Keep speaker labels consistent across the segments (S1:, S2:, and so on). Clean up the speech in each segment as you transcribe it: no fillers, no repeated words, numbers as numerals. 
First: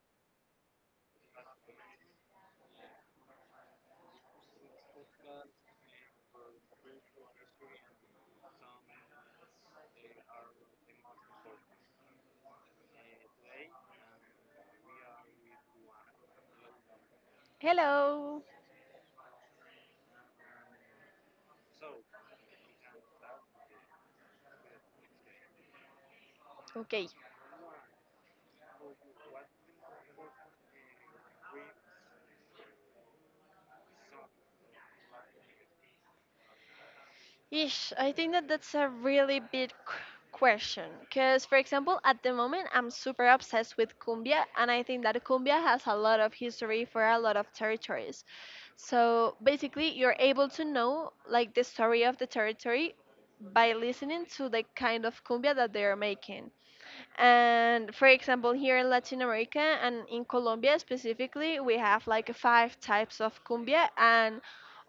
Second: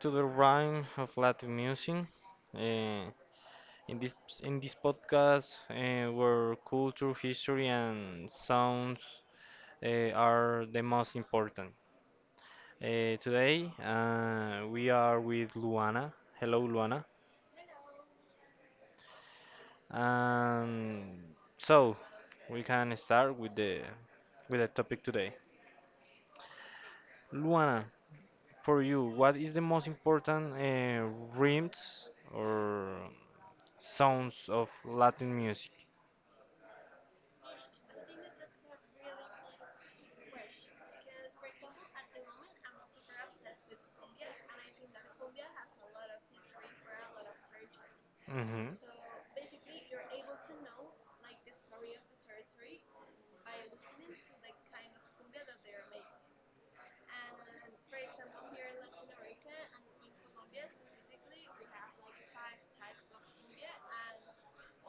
S1: to the Rhyme of Latin Music. Uh, in this in this podcast, where culture, history, and sounds are the most important. Today, we are with Luana. Hello, Luana.
S2: Hello.
S1: Um, so we can start with the topic today.
S2: Okay.
S1: Luana, for you, what is the most important rhymes or sounds of Latin music?
S2: Ish, I think that that's a really big question. Because, for example, at the moment, I'm super obsessed with cumbia, and I think that cumbia has a lot of history for a lot of territories.
S1: hmm
S2: So basically, you're able to know like the story of the territory by listening to the kind of cumbia that they are making. And for example, here in Latin America and in Colombia specifically, we have like five types of cumbia, and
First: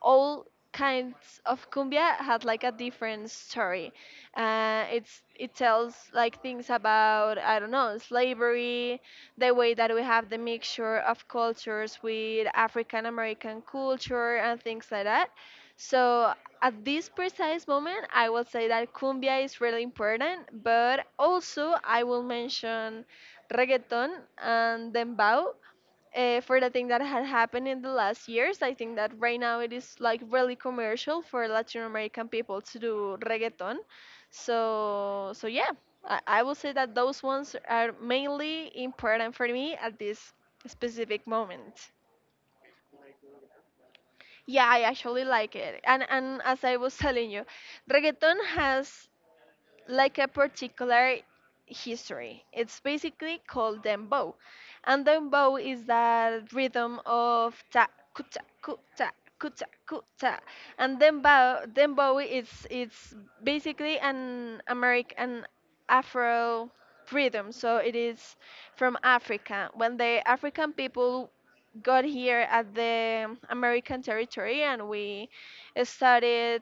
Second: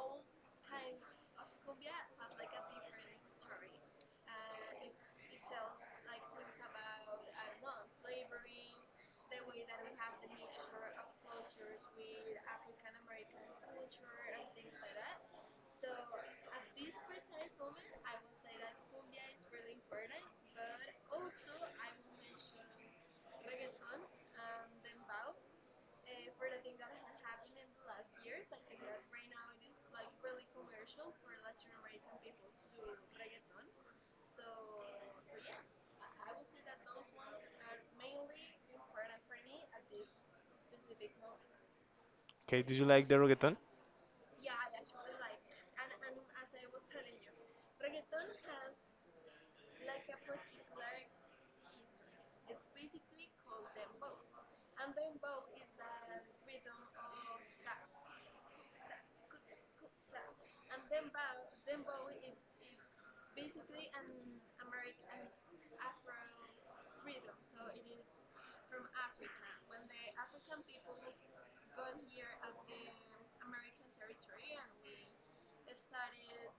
S2: all kinds of cumbia had like a different story. It tells like things about I don't know slavery, the way that we have the mixture of cultures with African American culture and things like that. So at this precise moment, I will say that cumbia is really important, but also I will mention reggaeton and dembow for the thing that had happened in the last years. I think that right now it is like really commercial for Latin American people to do reggaeton. So yeah, I will say that those ones are mainly important for me at this specific moment.
S1: Okay, do you like the reggaeton?
S2: Yeah, I actually like it. And as I was telling you, reggaeton has like a particular history. It's basically called dembow, and dembow is that rhythm of ta kuta kuta kuta kuta, and dembow is it's basically an American Afro rhythm. So it is from Africa. When the African people got here at the American territory and we started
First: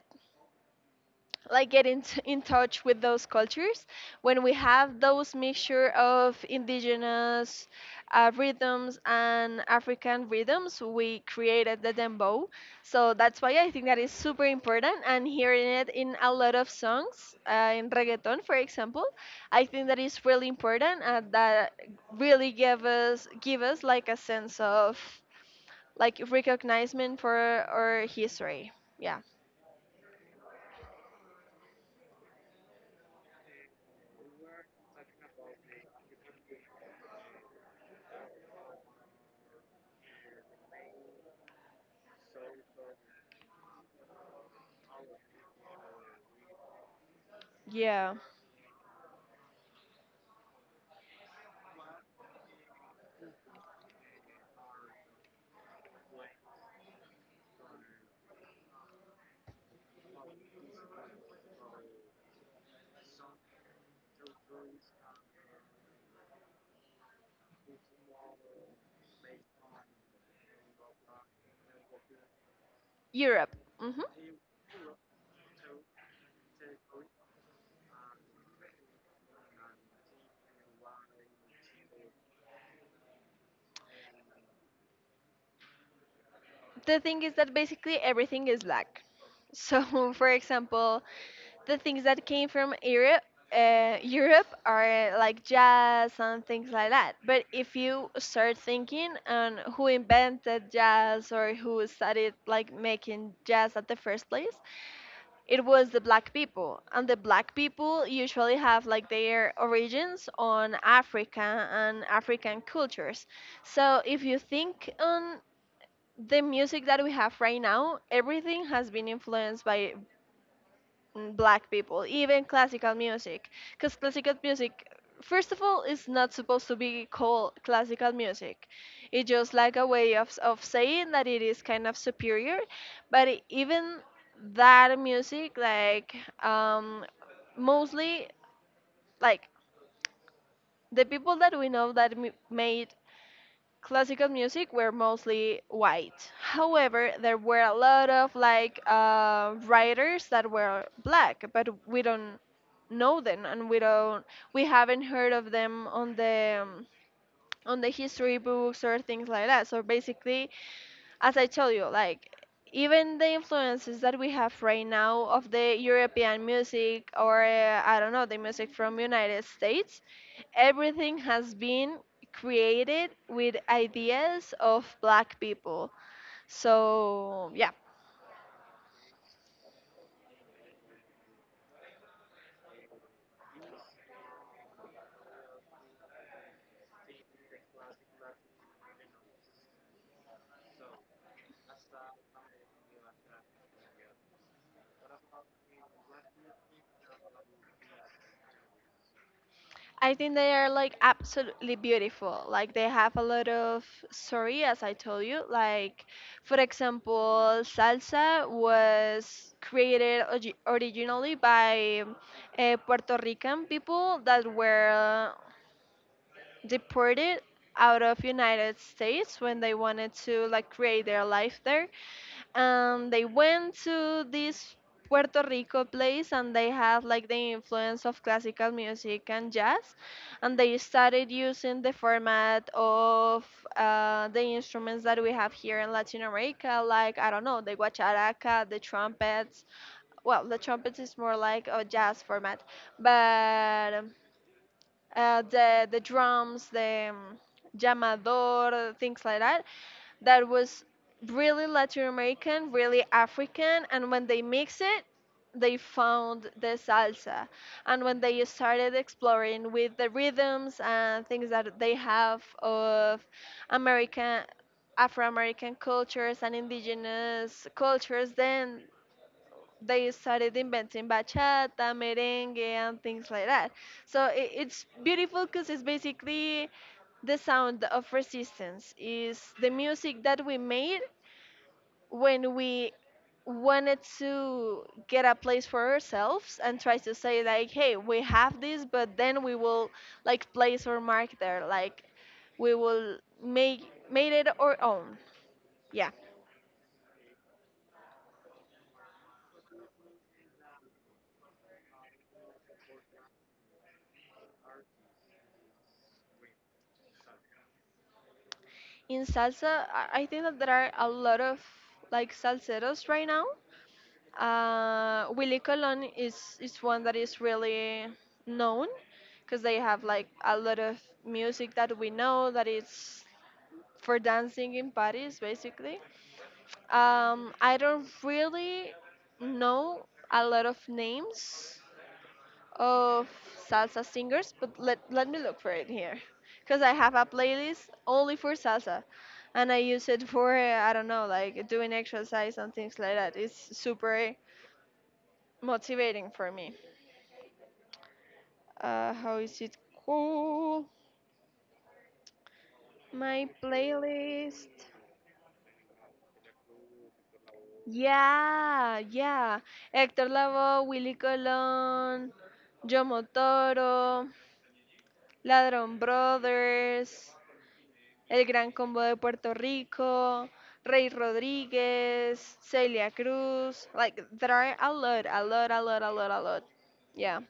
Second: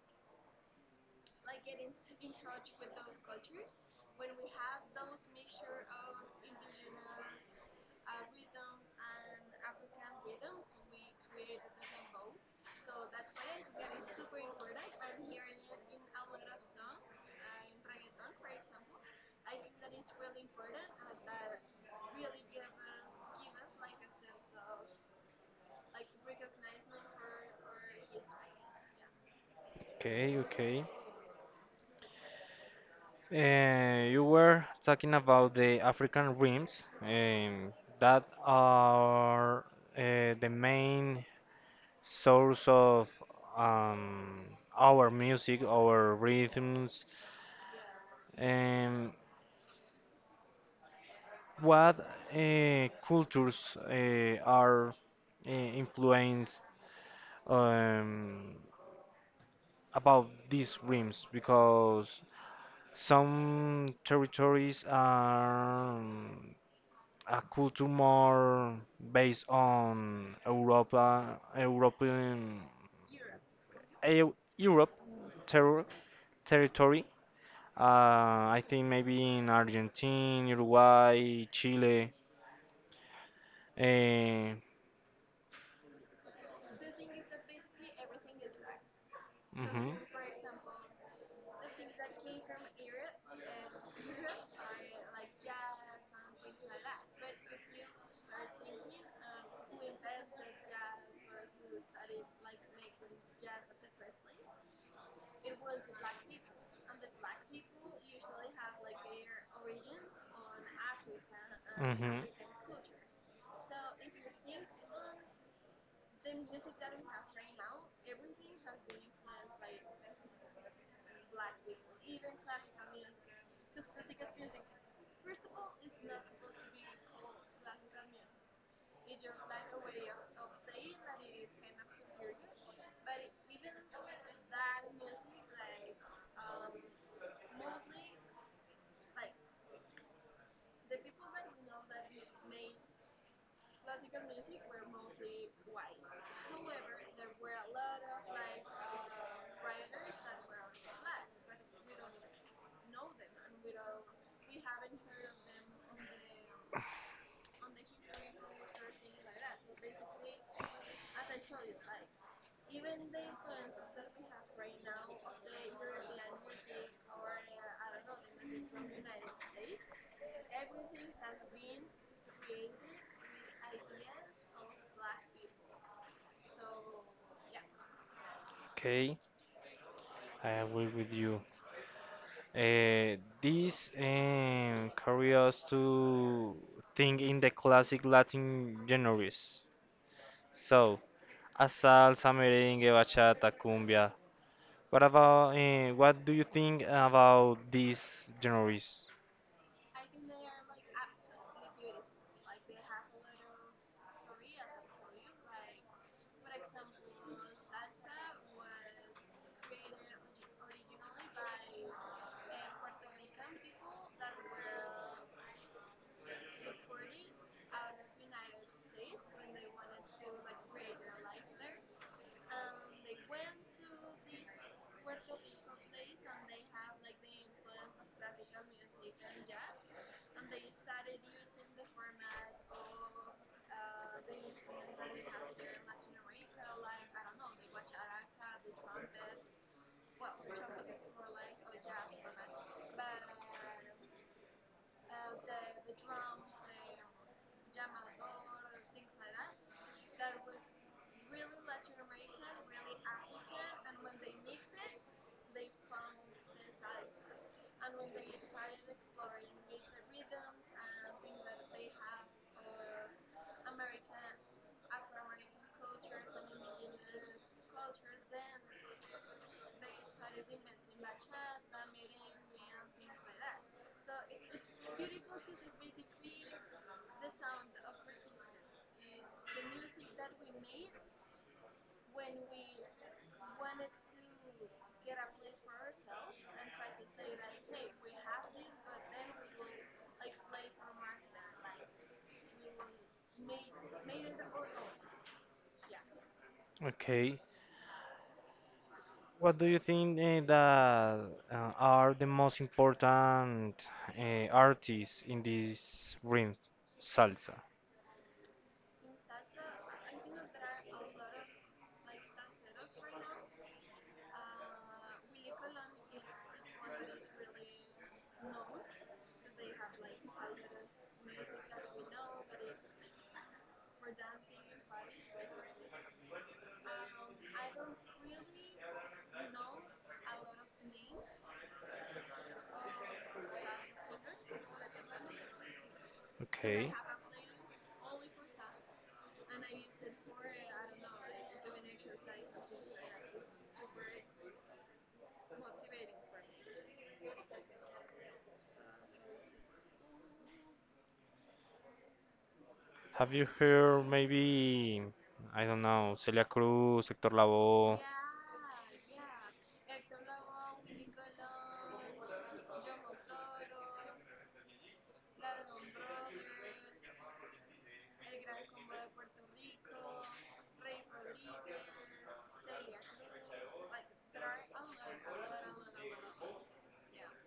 S2: like in touch with those cultures, when we have those mixture of indigenous rhythms and African rhythms, we created the dembow. So that's why I think that is super important, and hearing it in a lot of songs in reggaeton, for example, I think that is really important, and that really give us like a sense of like recognizement for our history. Yeah.
S1: Okay, okay. You were talking about the African rims that are the main source of um, our music, our rhythms.
S2: Yeah.
S1: Um, what cultures are influenced um, about these rims, because some territories are a culture more based on Europa, European,
S2: Europe. Hmm.
S1: Europe terror, territory. I think maybe in Argentina, Uruguay, Chile. Uh
S2: The thing is that basically everything is black. So,
S1: mhm.
S2: for example, the things that came from Europe are like jazz and things like that. But if you start thinking on who invented jazz or who started like making jazz at the first place, it was the black people, and the black people usually have like their origins on Africa and
S1: hmm
S2: African cultures. So if you think on the music that we have right now, everything has been influenced by black people, even classical music. Because classical music, first of all, is not supposed to be called classical music. It's just like a way of saying that it is kind of superior. But even that music, like, um, mostly, like, the people that we know that made classical music were mostly white. However, there were a lot of like writers that were black, but we don't know them, and we haven't heard of them on the history books or things like that. So basically, as I tell you, like even the influences that we have right now of the European music or I don't know the music from United States, everything has been created with ideas of black people. So yeah,
S1: Okay, I agree with you. This carry us to think in the classic Latin genres. So, a salsa, merengue, bachata, cumbia. What about what do you think about these genres?
S2: I think they are like absolutely beautiful. Like they have a lot of story, as I told you. Like, for example, salsa was created originally by Puerto Rican people that were deported out of United States when they wanted to like create their life there, and they went to this Puerto Rico place, and they have like the influence of classical music and jazz, and they started using the format of the instruments that we have here in Latin America, like I don't know the guacharaca, the trumpets. Well, the trumpets is more like a jazz format, but the drums, the llamador, things like that, that was really Latin American, really African, and when they mix it, they found the salsa. And when they started exploring with the rhythms and things that they have of American Afro American cultures and indigenous cultures, then they started inventing bachata, merengue, and things like that. So it's beautiful because it's basically the sound of resistance. Is the music that we made when we wanted to get a place for ourselves and try to say like, hey, we have this, but then we will like place our mark there. Like, we will make made it our own. Yeah.
S1: Okay, what do you think that are the most important artists in this ring? Salsa.
S2: In salsa, I think that there are a lot of like salseros right now. Willy Colon is one that is really known because they have like a lot of music that we know that is for dancing in parties basically. I don't really know a lot of names of salsa singers, but let me look for it here, because I
S1: Okay.
S2: have a playlist only for salsa, and I use it for I don't know like doing exercise and things like that. It's super motivating for me. How is it cool?
S1: Have
S2: My
S1: you heard
S2: playlist.
S1: maybe, I don't know, Celia Cruz, Hector Lavoe?
S2: Yeah, yeah. Héctor Lavoe, Willy Colon, Yo Motoro, Ladron Brothers. El Gran Combo de Puerto Rico, Rey Rodríguez, Celia Cruz. Like, there are a lot, a lot, a lot, a lot, a lot. Yeah.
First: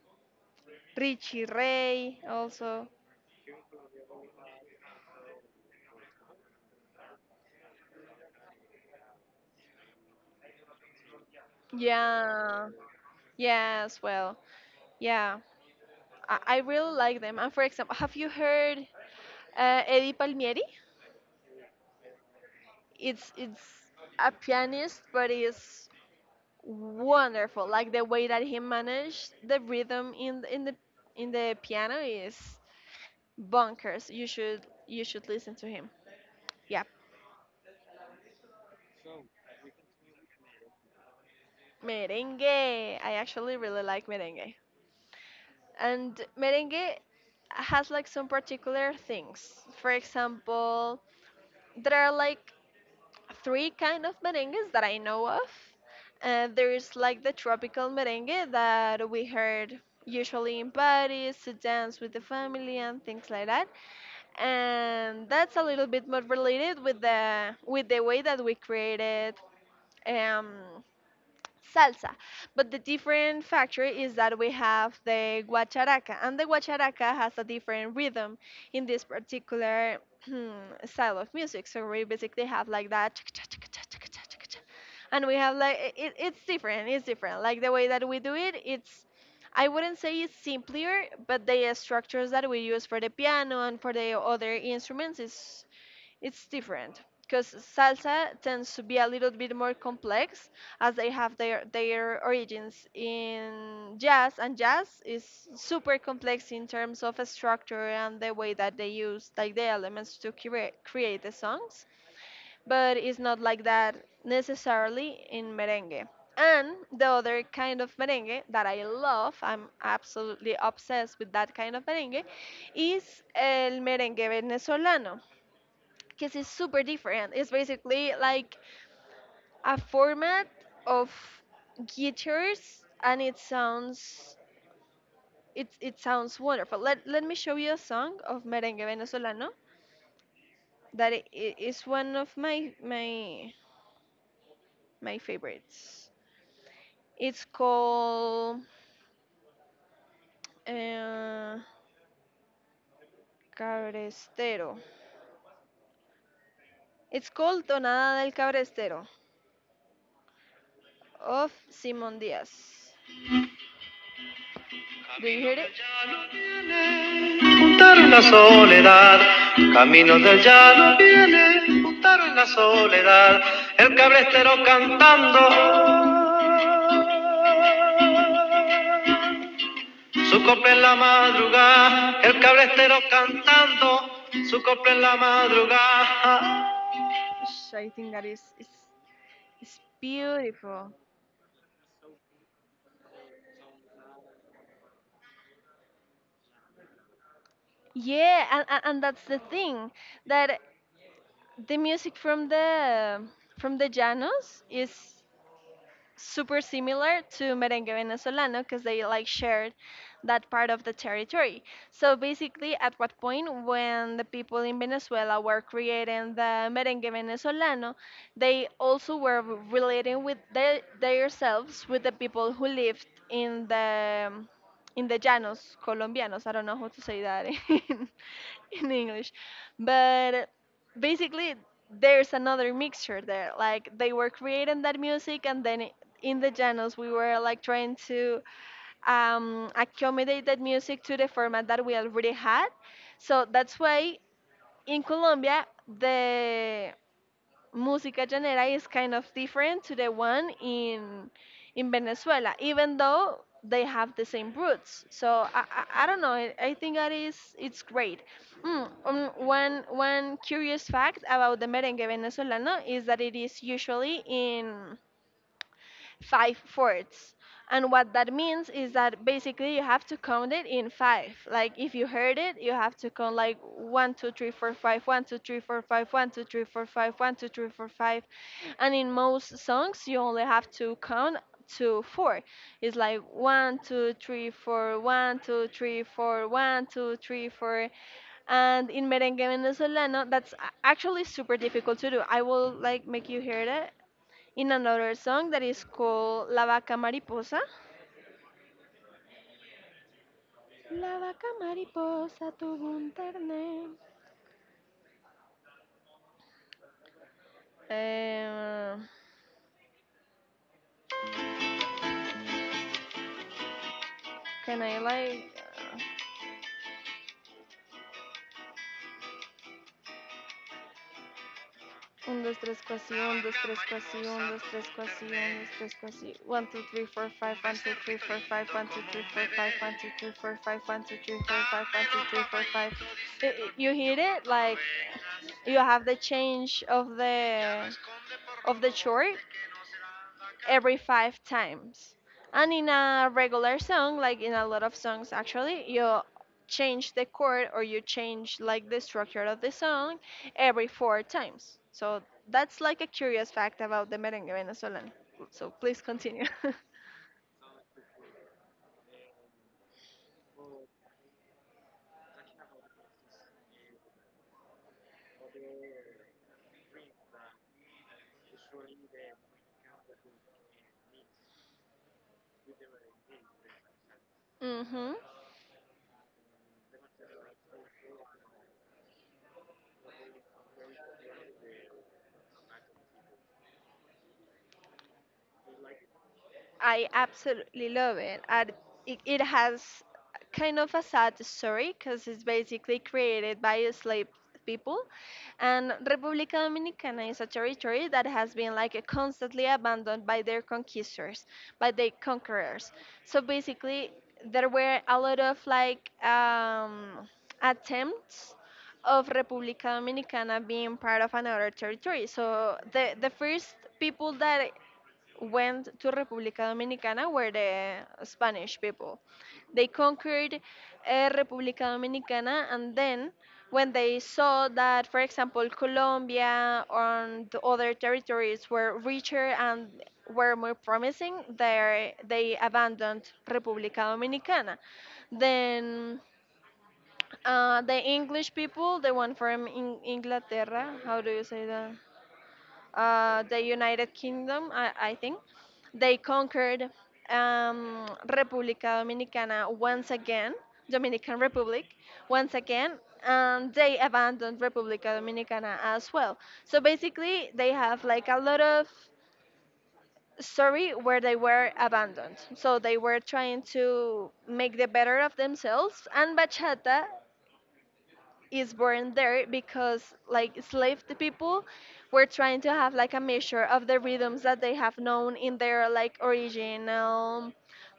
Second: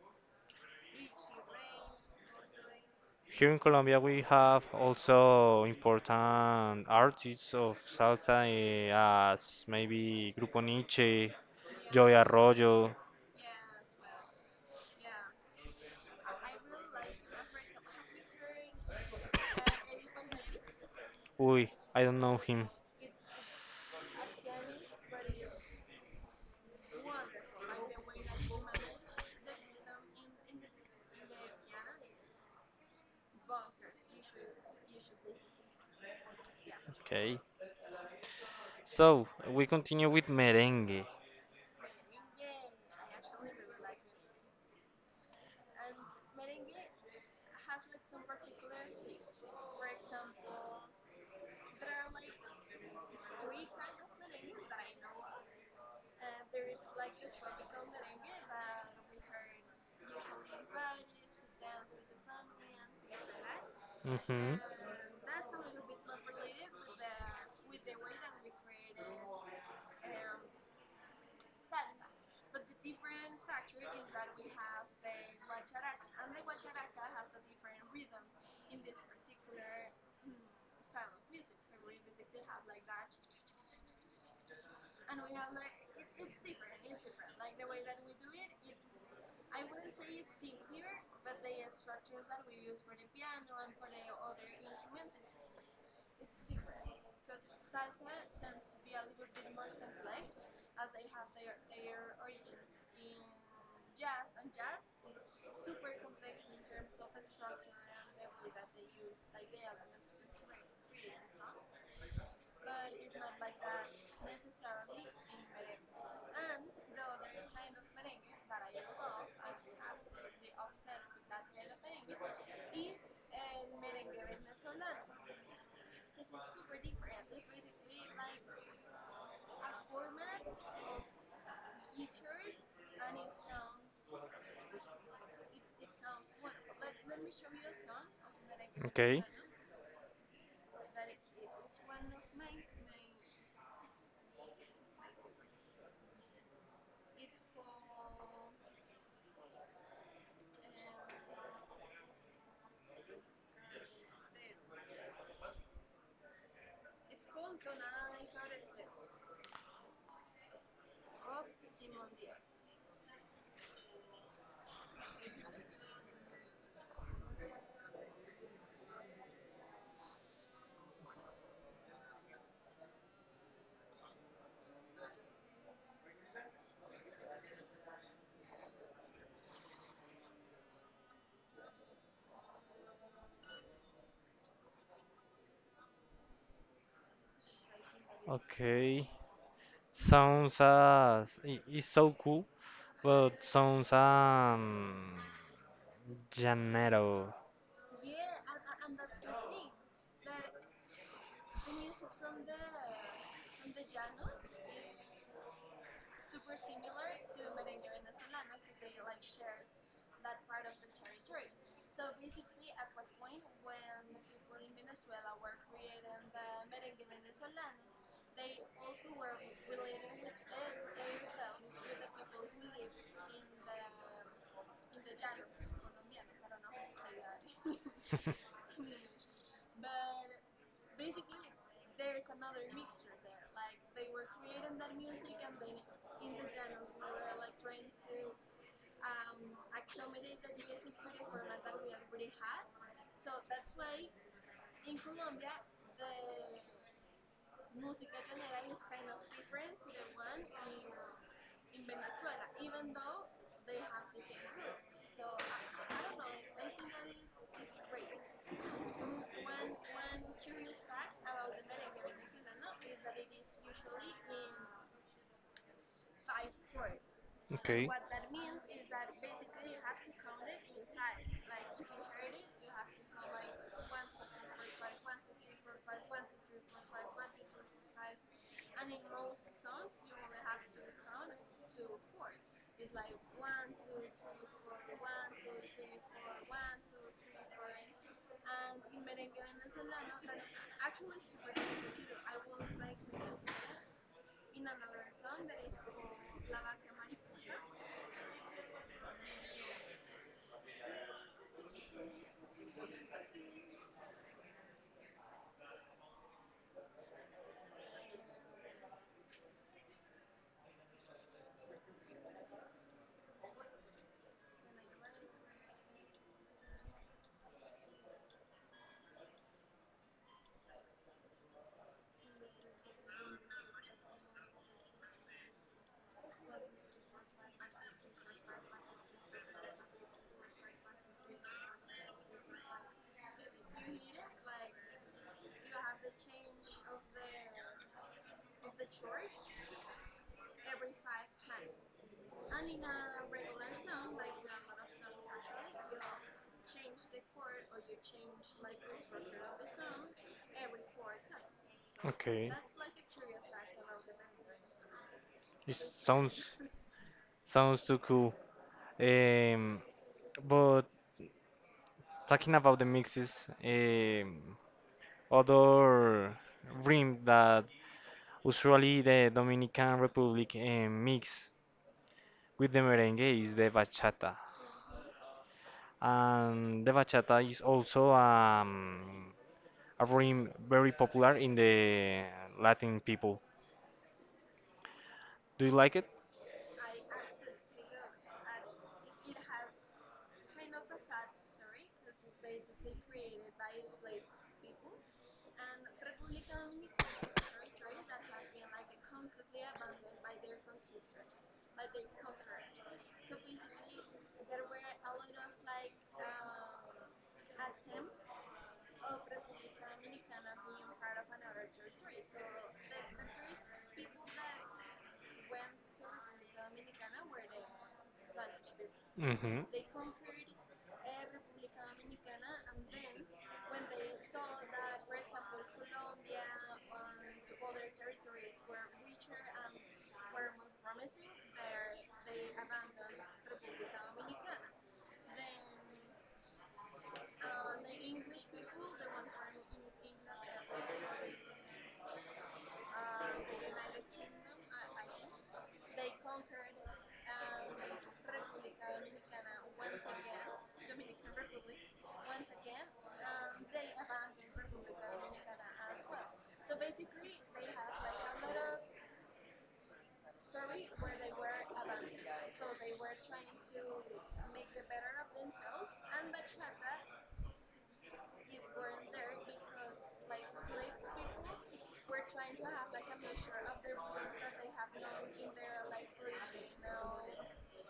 S2: Richie Ray also.
S1: Here in Colombia, we have also important artists of salsa, as maybe Grupo Nietzsche, Joey
S2: Yeah.
S1: Arroyo.
S2: Yeah, as well. Yeah. I really like them. And for example, have you heard Eddie Palmieri?
S1: Uy, I don't know him.
S2: It's a pianist, but it's wonderful. Like the way that he managed the rhythm in the piano is bonkers! You should listen to him. Yeah.
S1: Okay. So we continue with merengue.
S2: Merengue. I actually really like merengue. And merengue has like some particular things. For example, there are like three kind of merengues that I know of. There is like the tropical merengue that we heard usually in parties to dance with the family and things like that.
S1: hmm
S2: And that's a little bit more related with the way that we created um, salsa. But the different factor is that we have the guacharaca, and the guacharaca has a different rhythm in this particular style of music. So we basically have like that, and we have like it's different. It's different. Like the way that we do it, it's I wouldn't say it's simpler, but the structures that we use for the piano and for the other instruments is it's different because salsa tends to be a little bit more complex, as they have their origins in jazz, and jazz is super complex in terms of structure and the way that they use like the elements to create the songs, but it's not like that necessarily in merengue. And the other kind of merengue that I love, I'm absolutely obsessed with that kind of merengue, is el merengue venezolano because it's super different. It's basically like a format of guitars, and it sounds wonderful. Let me show you a song of merengue
S1: Okay.
S2: venezolano that is one of my favorites. It's called uh, Cabrestero. It's called Tonada del Cabrestero of Simon Diaz. Do you hear En la madrugada? I think that is it's,
S1: Okay.
S2: it's
S1: Sounds
S2: beautiful.
S1: as it's so cool, but sounds Janeiro.
S2: Yeah, and that's the thing, that the music from the Llanos is super similar to merengue venezolano because they like shared that part of the territory. So basically, at what point when the people in Venezuela were creating the merengue venezolano, they also were relating with themselves with the people who lived in the llanos colombianos. I don't know how to say that in, in English, but basically there's another mixture there, like they were creating that music and then in the channels we were like trying to accommodate that music to the format that we already had. So that's why in Colombia the Música Llanera is kind of different to the one in Venezuela, even though they have the same roots. So I don't know. I think that is it's great. One curious fact about the merengue venezolano is that it is usually in five fourths. And
S1: Okay.
S2: what that means is that basically you have to count it in five. Like if you heard it, you have to count like one, two, three, four, five, one, two, three, four, five, one, two, three, four, five, one, two, three, four, five. And in most songs, you only have to count to four. It's like one, two, three, four, one, two, three, four, one, two, three, four. And in merengue venezolano, that's actually super difficult to do. I will like make you hear it in another song that is called La Vaca Mariposa. La Vaca Mariposa tuvo un ternero. Eh, can I like. 1, 2, 3, cuasi, 1, 2, 3, cuasi, 1, two, three, quasi, one, two, three, quasi, one, two, three, four, five, one, two, three, four, five, one, two, three, four, five, one, two, three, four, five, one, two, three, four, five, one, two, three, four, five. You hear it? Like, you have the change of the chord every five times. And in a regular song, like in a lot of songs actually, you change the chord or you change like the structure of the song every four times. So
S1: Okay.
S2: that's like a curious fact about the merengue Venezuelan. So
S1: It
S2: please
S1: sounds,
S2: continue.
S1: sounds too cool. Um, but talking about the mixes, um, other rim that usually the Dominican Republic mix with the merengue is the bachata.
S2: Mhm.
S1: And the bachata is also a rhythm very popular in the Latin people. Do you like it?
S2: I absolutely love it. And it has kind of a sad story because it's basically created by slave people. And República Dominicana is a territory that has been like constantly abandoned by their conquistors, by their conquerors. So basically, there were a lot of like attempts of República Dominicana being part of another territory. So the first people that went to República Dominicana were the Spanish people.
S1: Mm-hmm.
S2: They conquered República Dominicana, and then when they saw that, for example, Colombia and the other territories were richer and were more promising, they abandoned República Dominicana. Then the English people, the one from Inglaterra, how do you say that? The United Kingdom, I think, they conquered República Dominicana once again, Dominican Republic once again, and they abandoned República Dominicana as well. So basically, they have like a lot of story where they were abandoned. So they were trying to make the better of themselves, and bachata is born there because like enslaved people were trying to have like a measure of the rhythms that they have known in their like original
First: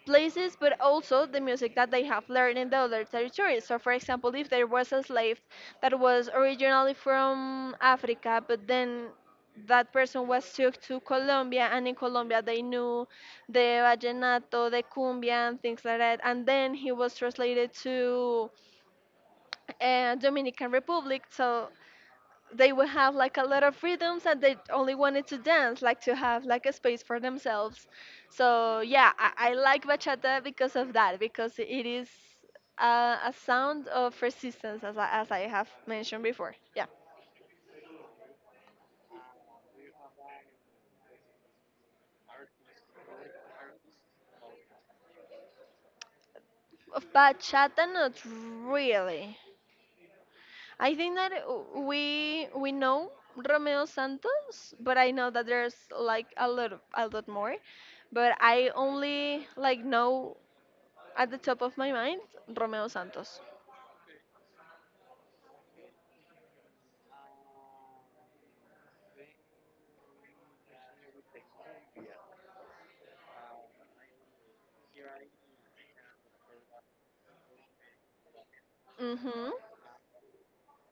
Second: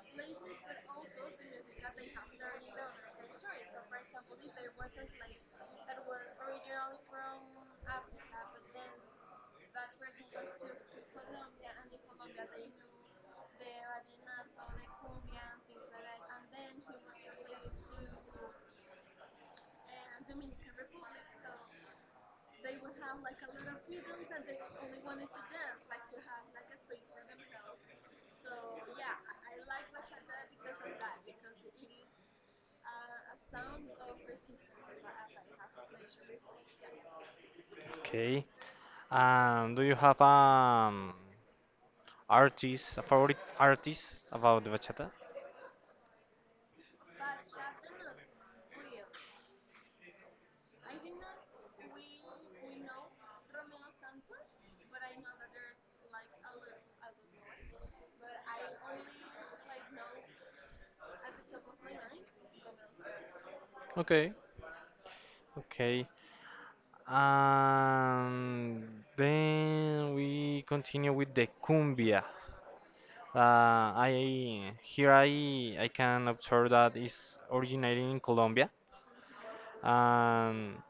S2: places, but also the music that they have learned in the other territories. So for example, if there was a slave that was originally from Africa, but then that person was took to Colombia, and in Colombia they knew the vallenato, the cumbia, and things like that. And then he was translated to and Dominican Republic. So they would have like a lot of freedoms and they only wanted to dance, like to have like a space for themselves. So yeah, I like bachata because of that, because it is a sound of resistance, as I have mentioned before. Yeah.
S1: Okay. Do you have artist, a favorite artist about the bachata?
S2: Of bachata, not really. I think that we know Romeo Santos, but I know that there's like a lot more. But I only like know. At the top of my mind, Romeo Santos.
S1: Okay. Okay. Um, then we continue with the cumbia. Uh, I here I can observe that is originating in Colombia.
S2: Mhm.
S1: Um,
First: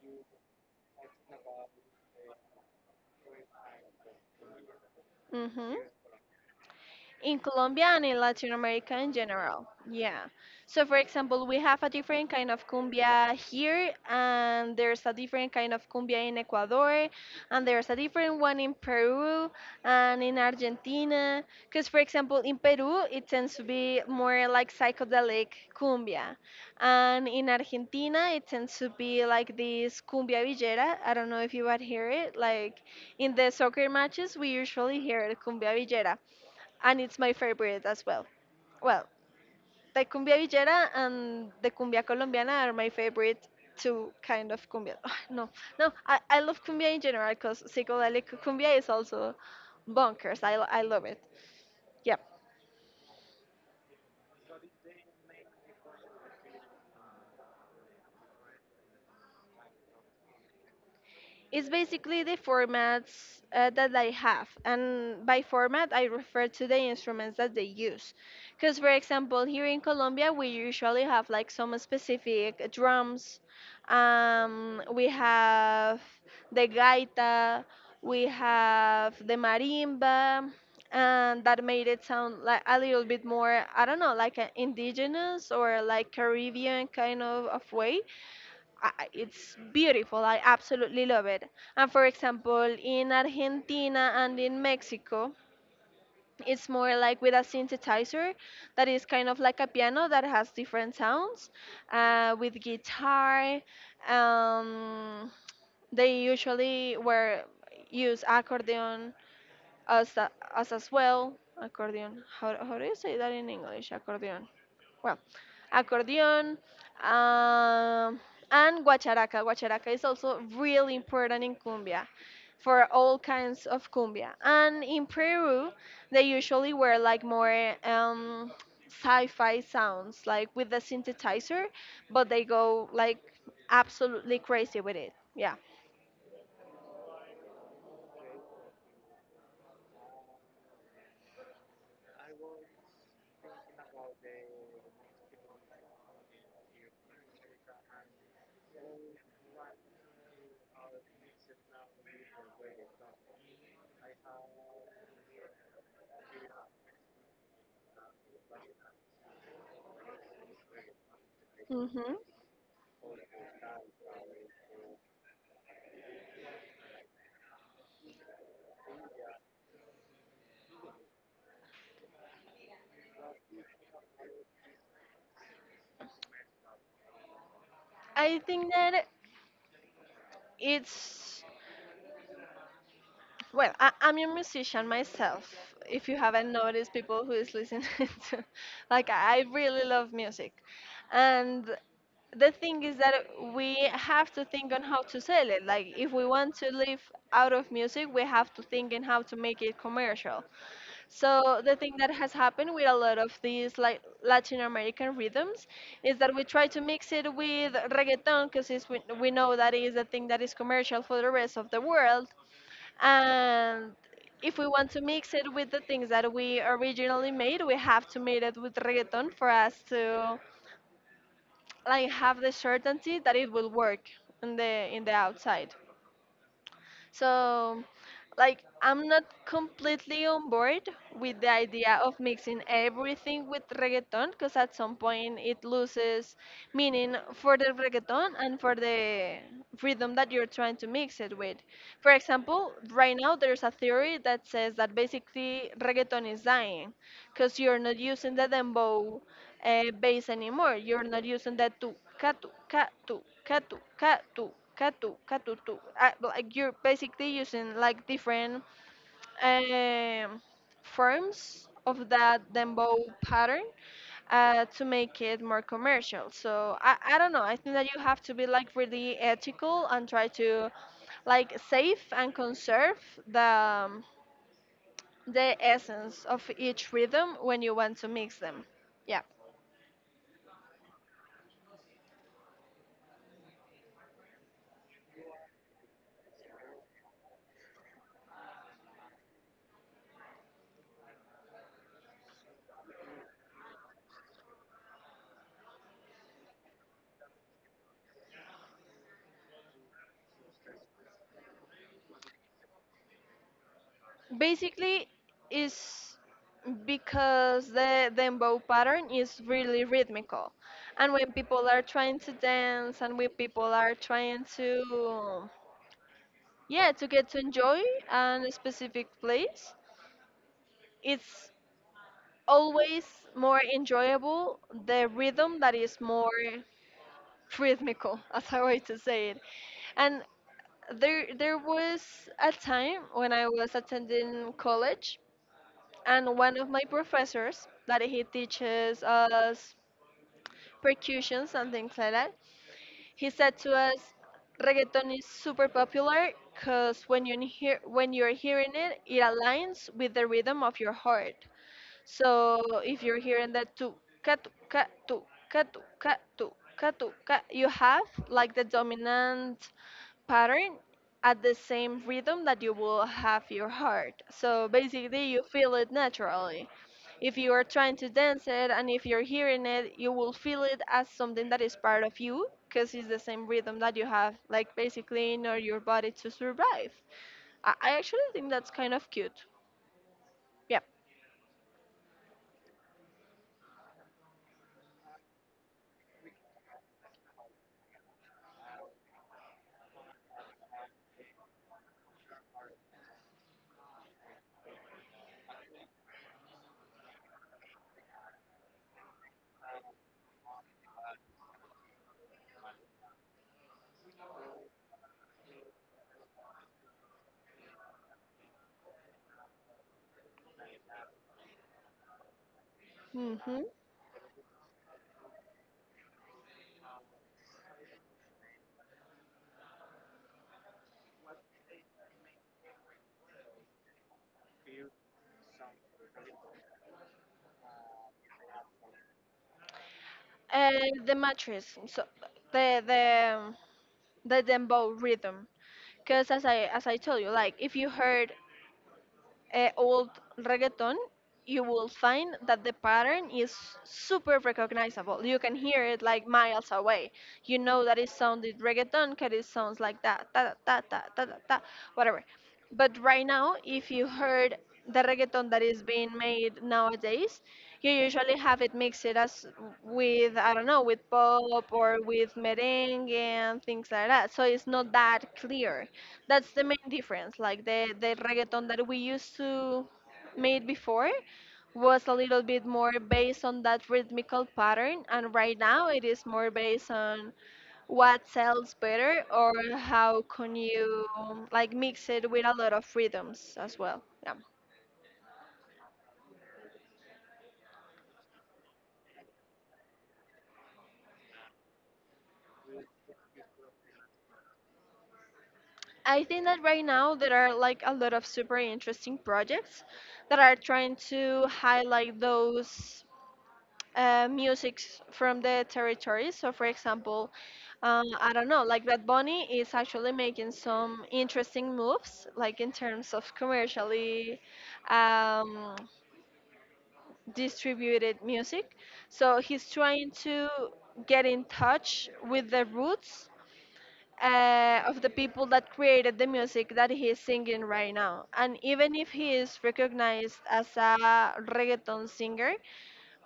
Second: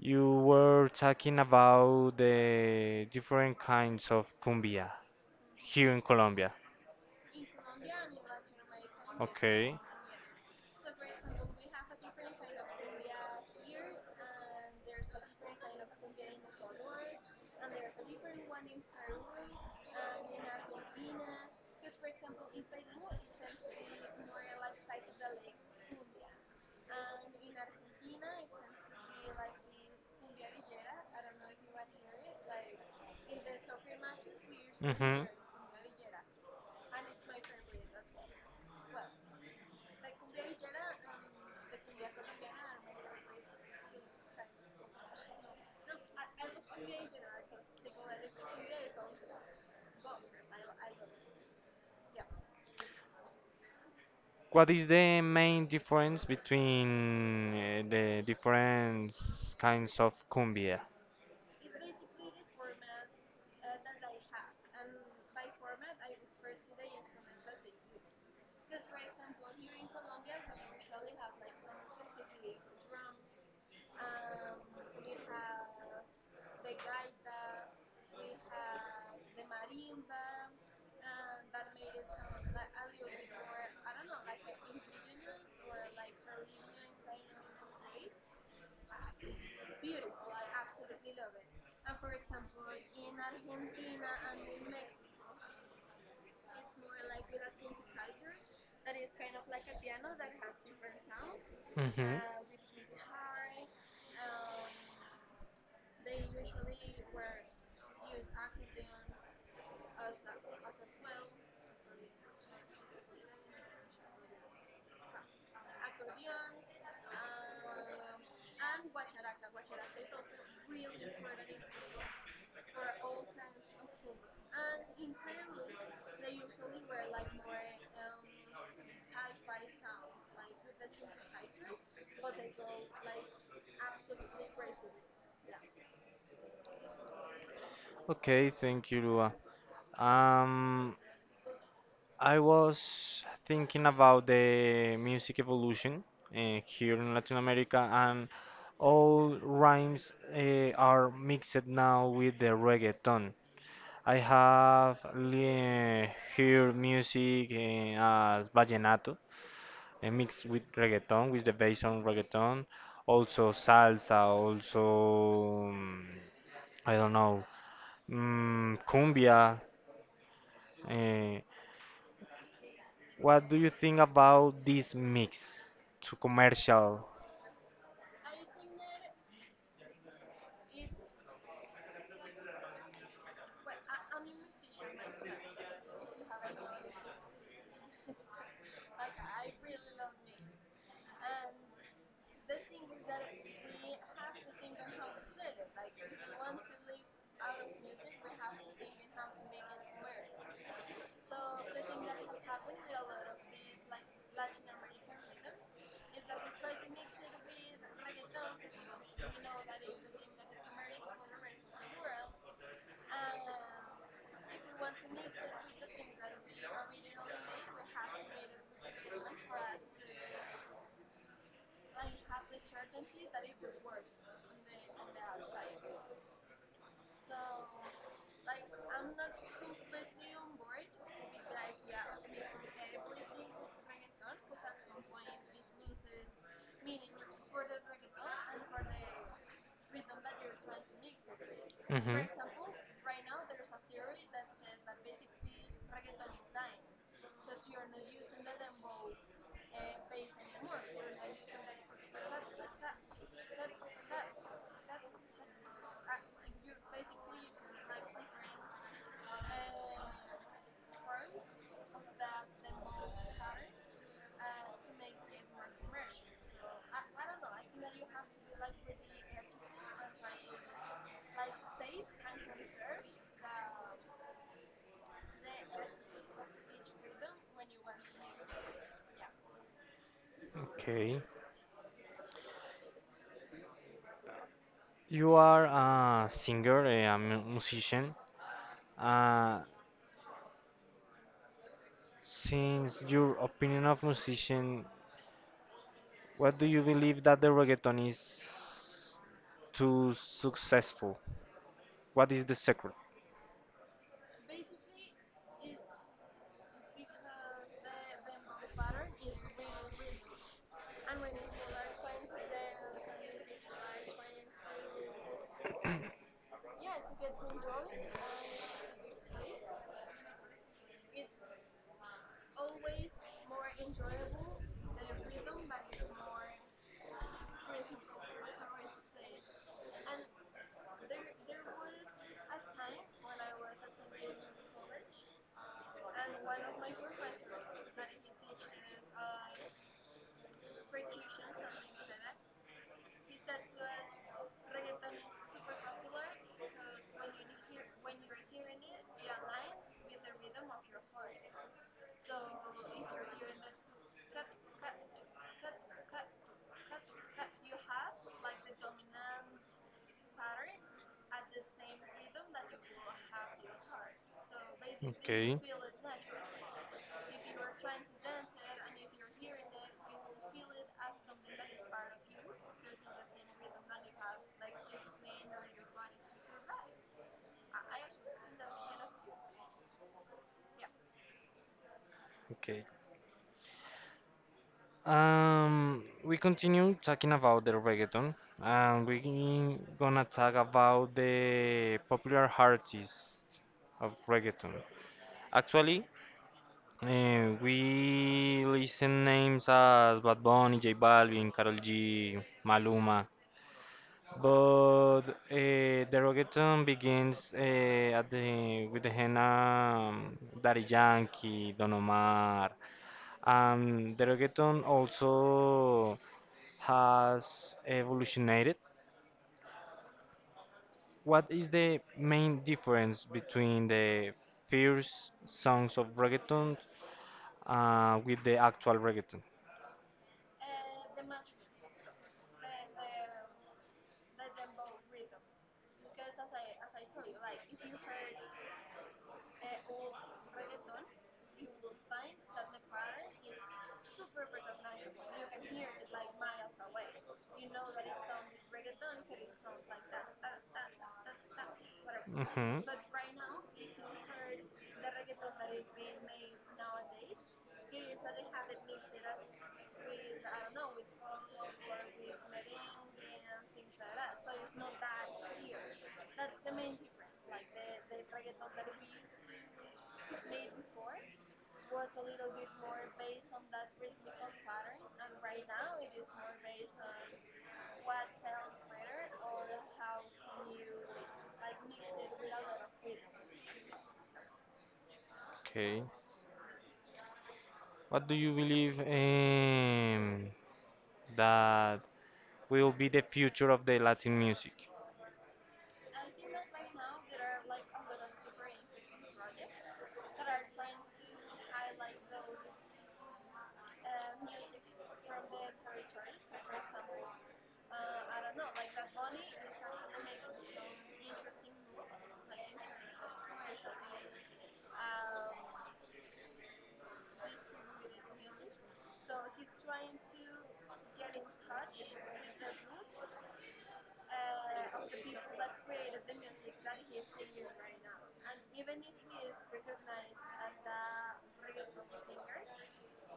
S1: you were talking about the different kinds of cumbia
S2: Mhm.
S1: here in Colombia.
S2: In Colombia and in Latin America in general.
S1: Okay.
S2: Yeah. So, for example, we have a different kind of cumbia here, and there's a different kind of cumbia in Ecuador, and there's a different one in Peru and in Argentina. Because, for example, in Peru, it tends to be more like psychedelic cumbia, and in Argentina, it tends to be like this cumbia villera. I don't know if you would hear it. Like in the soccer matches, we usually
S1: Mhm.
S2: hear cumbia villera and it's my favorite as well. Well, the cumbia villera and the cumbia colombiana are my favorite two kind of cumbia. No, no, I love cumbia in general because psicodelic cumbia is also bonkers. I love it. Yeah.
S1: What is the main difference between the different kinds of cumbia?
S2: It's basically the formats that I have, and by format I refer to the instruments that they use. Because, for example, here in Colombia we usually have like some specific drums. We have the gaita, we have the marimba, and that made it sound like a little bit more, I don't know, like an indigenous or like Caribbean kind of way. It's beautiful. I absolutely love it. And for example, in Argentina and in Mexico, it's more like with a synthesizer that is kind of like a piano that has different sounds,
S1: Mhm.
S2: with guitar. Um, they usually were use accordion as a, as well accordion. How do you say that in English? Accordion. Well, accordion. um, and guacharaca. Guacharaca is also really important in cumbia for all kinds of cumbia. And in Peru they usually wear like more sci-fi sounds like with the synthesizer, but they go like absolutely crazy with it. Yeah.
S1: Okay, thank you, Lua. Um, I was thinking about the music evolution here in Latin America, and all rhymes are mixed now with the reggaeton. I have heard music as vallenato, mixed with reggaeton, with the bass on
S2: Hmm.
S1: reggaeton, also salsa, also I don't know, cumbia. Uh, What do you think about this mix to commercial?
S2: I think that it's. Well, I'm a musician myself. If you haven't noticed, people who is listening to, like I really love music, and the thing is that we have to think on how to sell it. Like if we want to live out of music, we have to think in how to make it commercial. So the thing that has happened with a lot of these like Latin American rhythms is that we try to mix it with reggaeton because we know that is the thing that is commercial for the rest of the world. And if we want to mix it with the things that we originally made, we have to made it with reggaeton for us to like have the certainty that it will work in the outside. So, like, I'm not completely on board with the idea of mixing everything with reggaeton because at some point it loses meaning for the reggaeton and for the rhythm that you're trying to mix it with. For
S1: Mhm.
S2: example, right now there's a theory that says that basically reggaeton is dying because you're not using the dembow bass anymore. You're not using the tu, katu, katu, katu, katu. Katu, katutu. Like you're basically using like different um, forms of that dembow pattern to make it more commercial. So I don't know. I think that you have to be like really ethical and try to like save and conserve the um, the essence of each rhythm when you want to mix them. Yeah.
S1: Okay. You are a singer, a musician. Uh, Since your opinion of musician, what do you believe that the reggaeton is too successful? What is the secret?
S2: Basically, is because the dembow pattern is really rhythmical, and when people are trying to dance and when people are trying to, yeah, to get to enjoy an specific place, it's always more enjoyable the rhythm that is more rhythmical, as a way to say it. And there was a time when I was attending college and one of my professors that he teaches us percussions and things like that, he said to us reggaeton is super popular because when you hear, when you're hearing it, it aligns with the rhythm of your heart. So if you're hearing that tu katu katu katu katu katu ka, you have like the dominant pattern at the same rhythm that you will have your heart. So basically,
S1: Okay.
S2: you feel it naturally. If you are trying to dance it and if you're hearing it, you will feel it as something that is part of you because it's the same rhythm that you have, like basically in order your body to survive. I actually think that's kind of cute. Yep.
S1: Okay. We continue talking about the reggaeton, and we gonna talk about the popular artists of reggaeton. Actually, we listen names as Bad Bunny, J Balvin, Karol G, Maluma. But the reggaeton begins at the with the hand Daddy Yankee, Don Omar.
S2: Hmm.
S1: The reggaeton also has evolutionated. What is the main difference between the first songs of reggaeton with the actual reggaeton?
S2: And the mattress, so the the the dembow rhythm, because as I, as I told you, like if you heard old reggaeton, you will find that the pattern is super recognizable. You can hear it like miles away. You know that it sounded reggaeton because it sounds like that, da da da da da da, da, whatever.
S1: hmm
S2: But right now, if you heard the reggaeton that is being made nowadays, you usually have it mixed as with I don't know with pop or with merengue and things like that. So it's not that clear. That's the main difference. Like the reggaeton that we used to made before was a little bit more based on that rhythmical pattern, and right now it is more based on what sells better or how can you like mix it with a lot of rhythms as well. Yeah.
S1: Okay. What do you believe that will be the future of the Latin music?
S2: I think that right now there are like a lot of super interesting projects that are trying to highlight those musics from the territory. So, for example, I don't know, like Bad Bunny is actually making some interesting moves, like in terms of commercially um, distributed music. So, he's trying to get in touch with the roots. Of the people that created the music that he is singing right now. And even if he is recognized as a reggaeton singer,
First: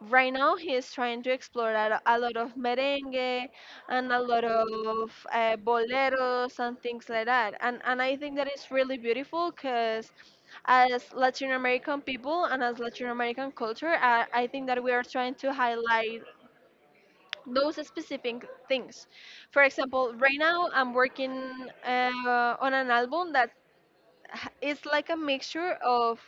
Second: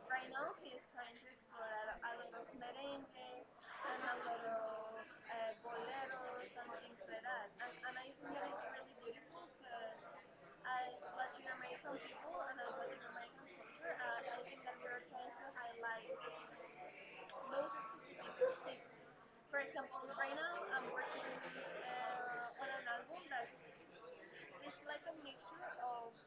S2: right now he's trying to explore a lot of merengue and a lot of boleros and things like that. And I think that is really beautiful because as Latin American people and as Latin American culture, I think that we are trying to highlight those specific things. For example, right now I'm working on an album that is like a mixture of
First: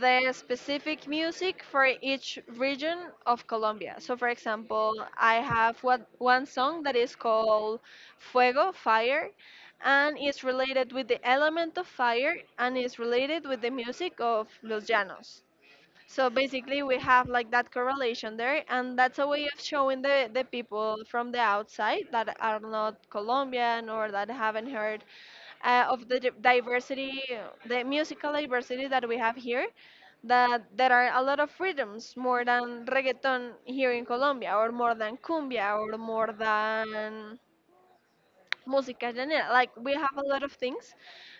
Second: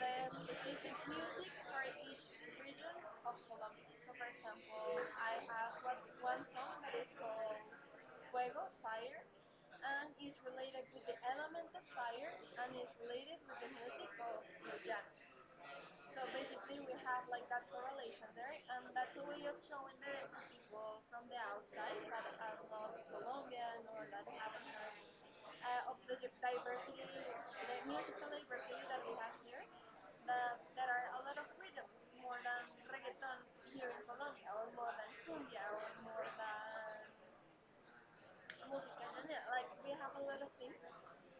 S2: the specific music for each region of Colombia. So, for example, I have one song that is called Fuego, Fire, and it's related with the element of fire and is related with the music of Los Llanos. So basically, we have like that correlation there, and that's a way of showing the people from the outside that are not Colombian or that haven't heard of the diversity, the musical diversity that we have here, that there are a lot of freedoms more than reggaeton here in Colombia, or more than cumbia, or more than música llanera. Like we have a lot of things,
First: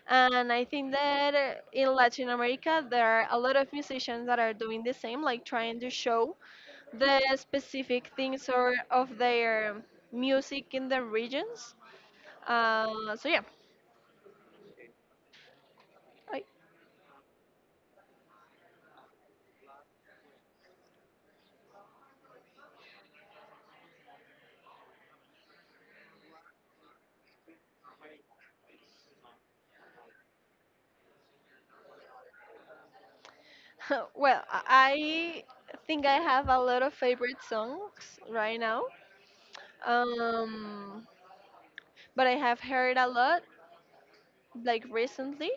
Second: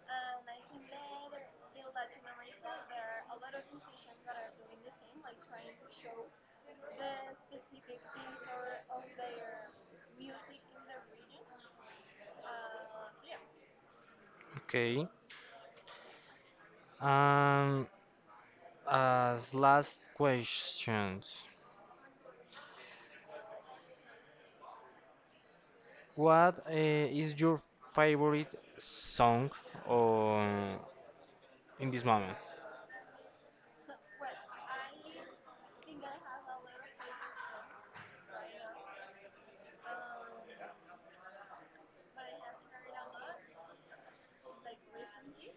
S2: and I think that in Latin America there are a lot of musicians that are doing the same, like trying to show the specific things or of their music in the regions. So yeah,
S1: Okay.
S2: I.
S1: Um, as last questions, what is your favorite song on, in this moment?
S2: Well, I think I have a lot of favorite songs right now. Um, but I have heard a lot, like recently,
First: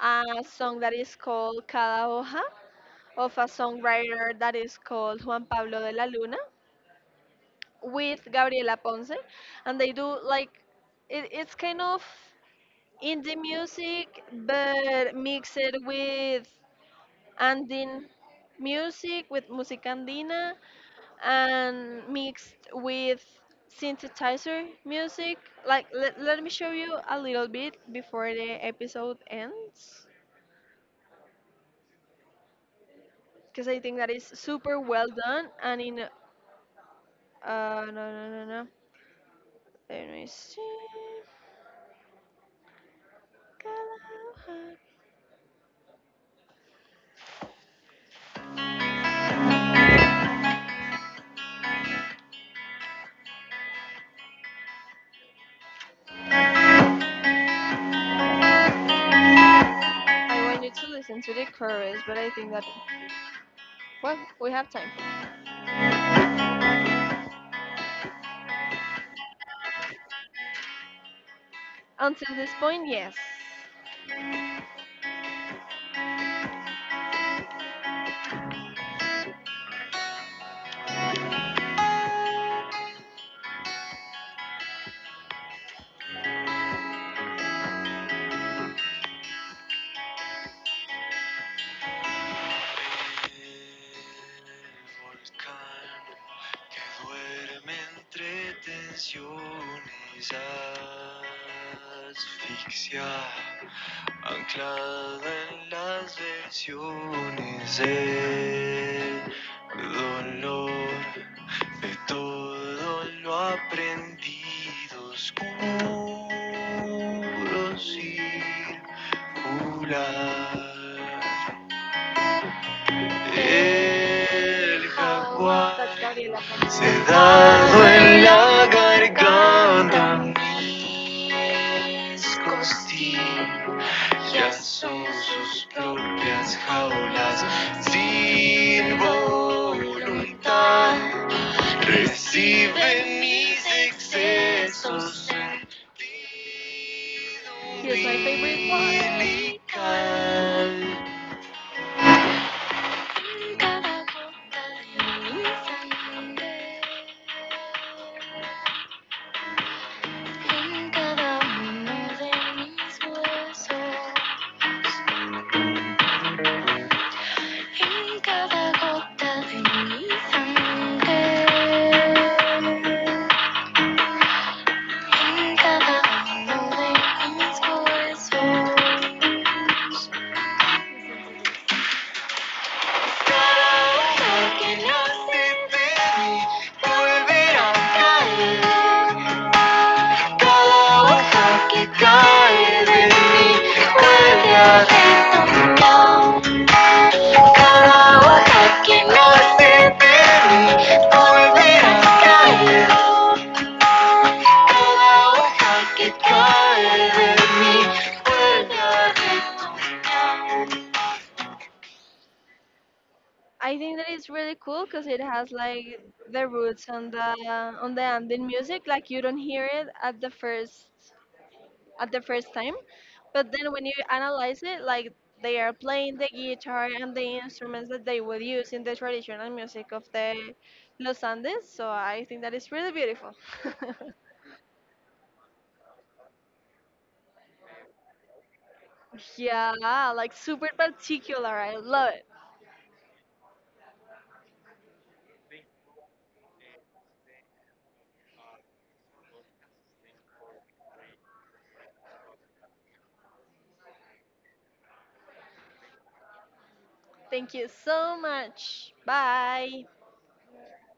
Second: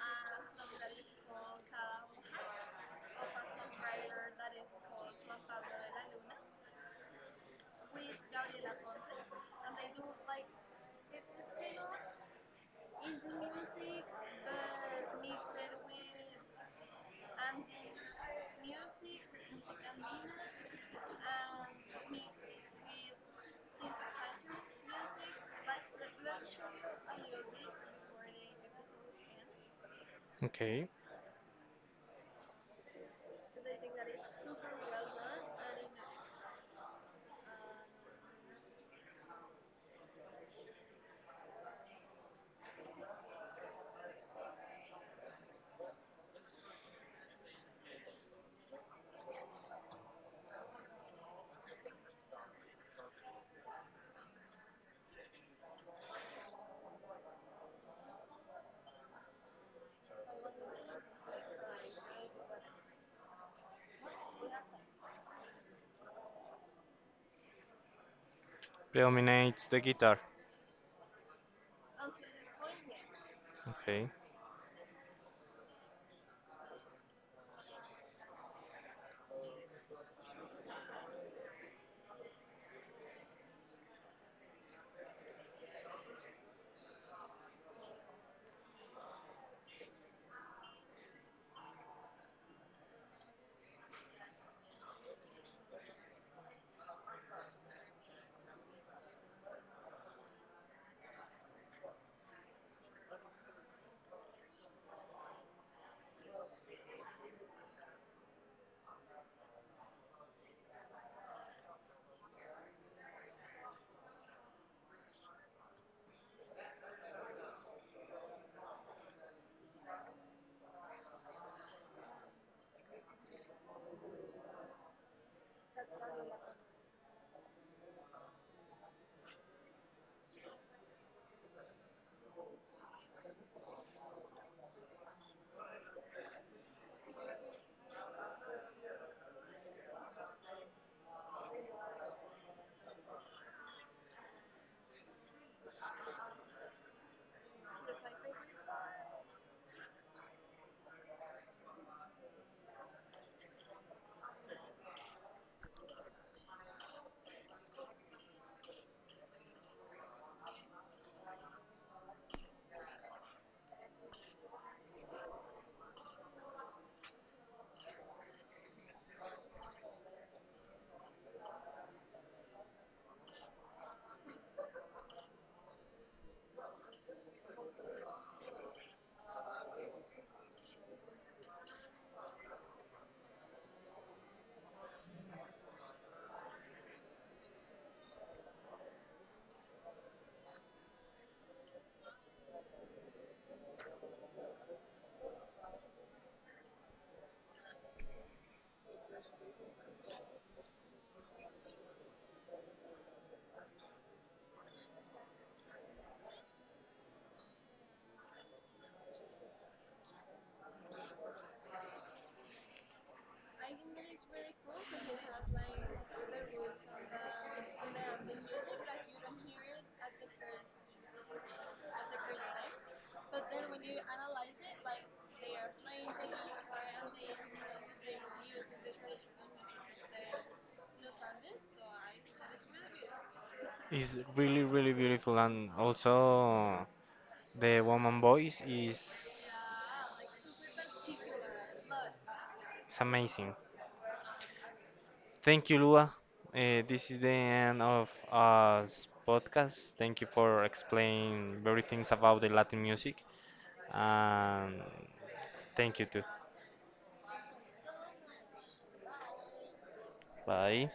S2: a song that is called Cada Hoja of a songwriter that is called Juan Pablo de la Luna with Gabriela Ponce, and they do like it, it's kind of indie music but mixed with Andin music, with música andina, and mixed with synthesizer music. Like, let me show you a little bit before the episode ends,
S1: Okay.
S2: because I think that is super well done and in. No, no, no, no. Let me see. I want you to listen to the chorus, but I think that, well, we have time.
S1: Predominates the guitar.
S2: Until this point, yes.
S1: Okay.
S2: Asfixia anclada en las versiones del dolor. De todo lo aprendido oscuro circular. El jaguar sedado la garganta. Mis costillas son sus propias jaulas sin voluntad. Recibe mis excesos. Here's my favorite part. Cada que nace de mí a caer. Cada hoja que cae de mí vuelve a resonar. Cada que nace de mí a caer. Cada que cae de mí vuelve a resonar. I think that it's really cool because it has like the roots on the ambient music. Like you don't hear it at the first time, but then when you analyze it, like they are playing the guitar and the instruments that they would use in the traditional music of the Los Andes. So I think that is really beautiful.
S1: It's really, really beautiful. And also, the woman voice is
S2: Yeah, like super particular. I love it.
S1: it's amazing. Thank you, Lua. This is the end of us podcast. Thank you for explaining very things about the Latin music. And thank you too.
S2: Thank you so much. Bye.
S1: Bye.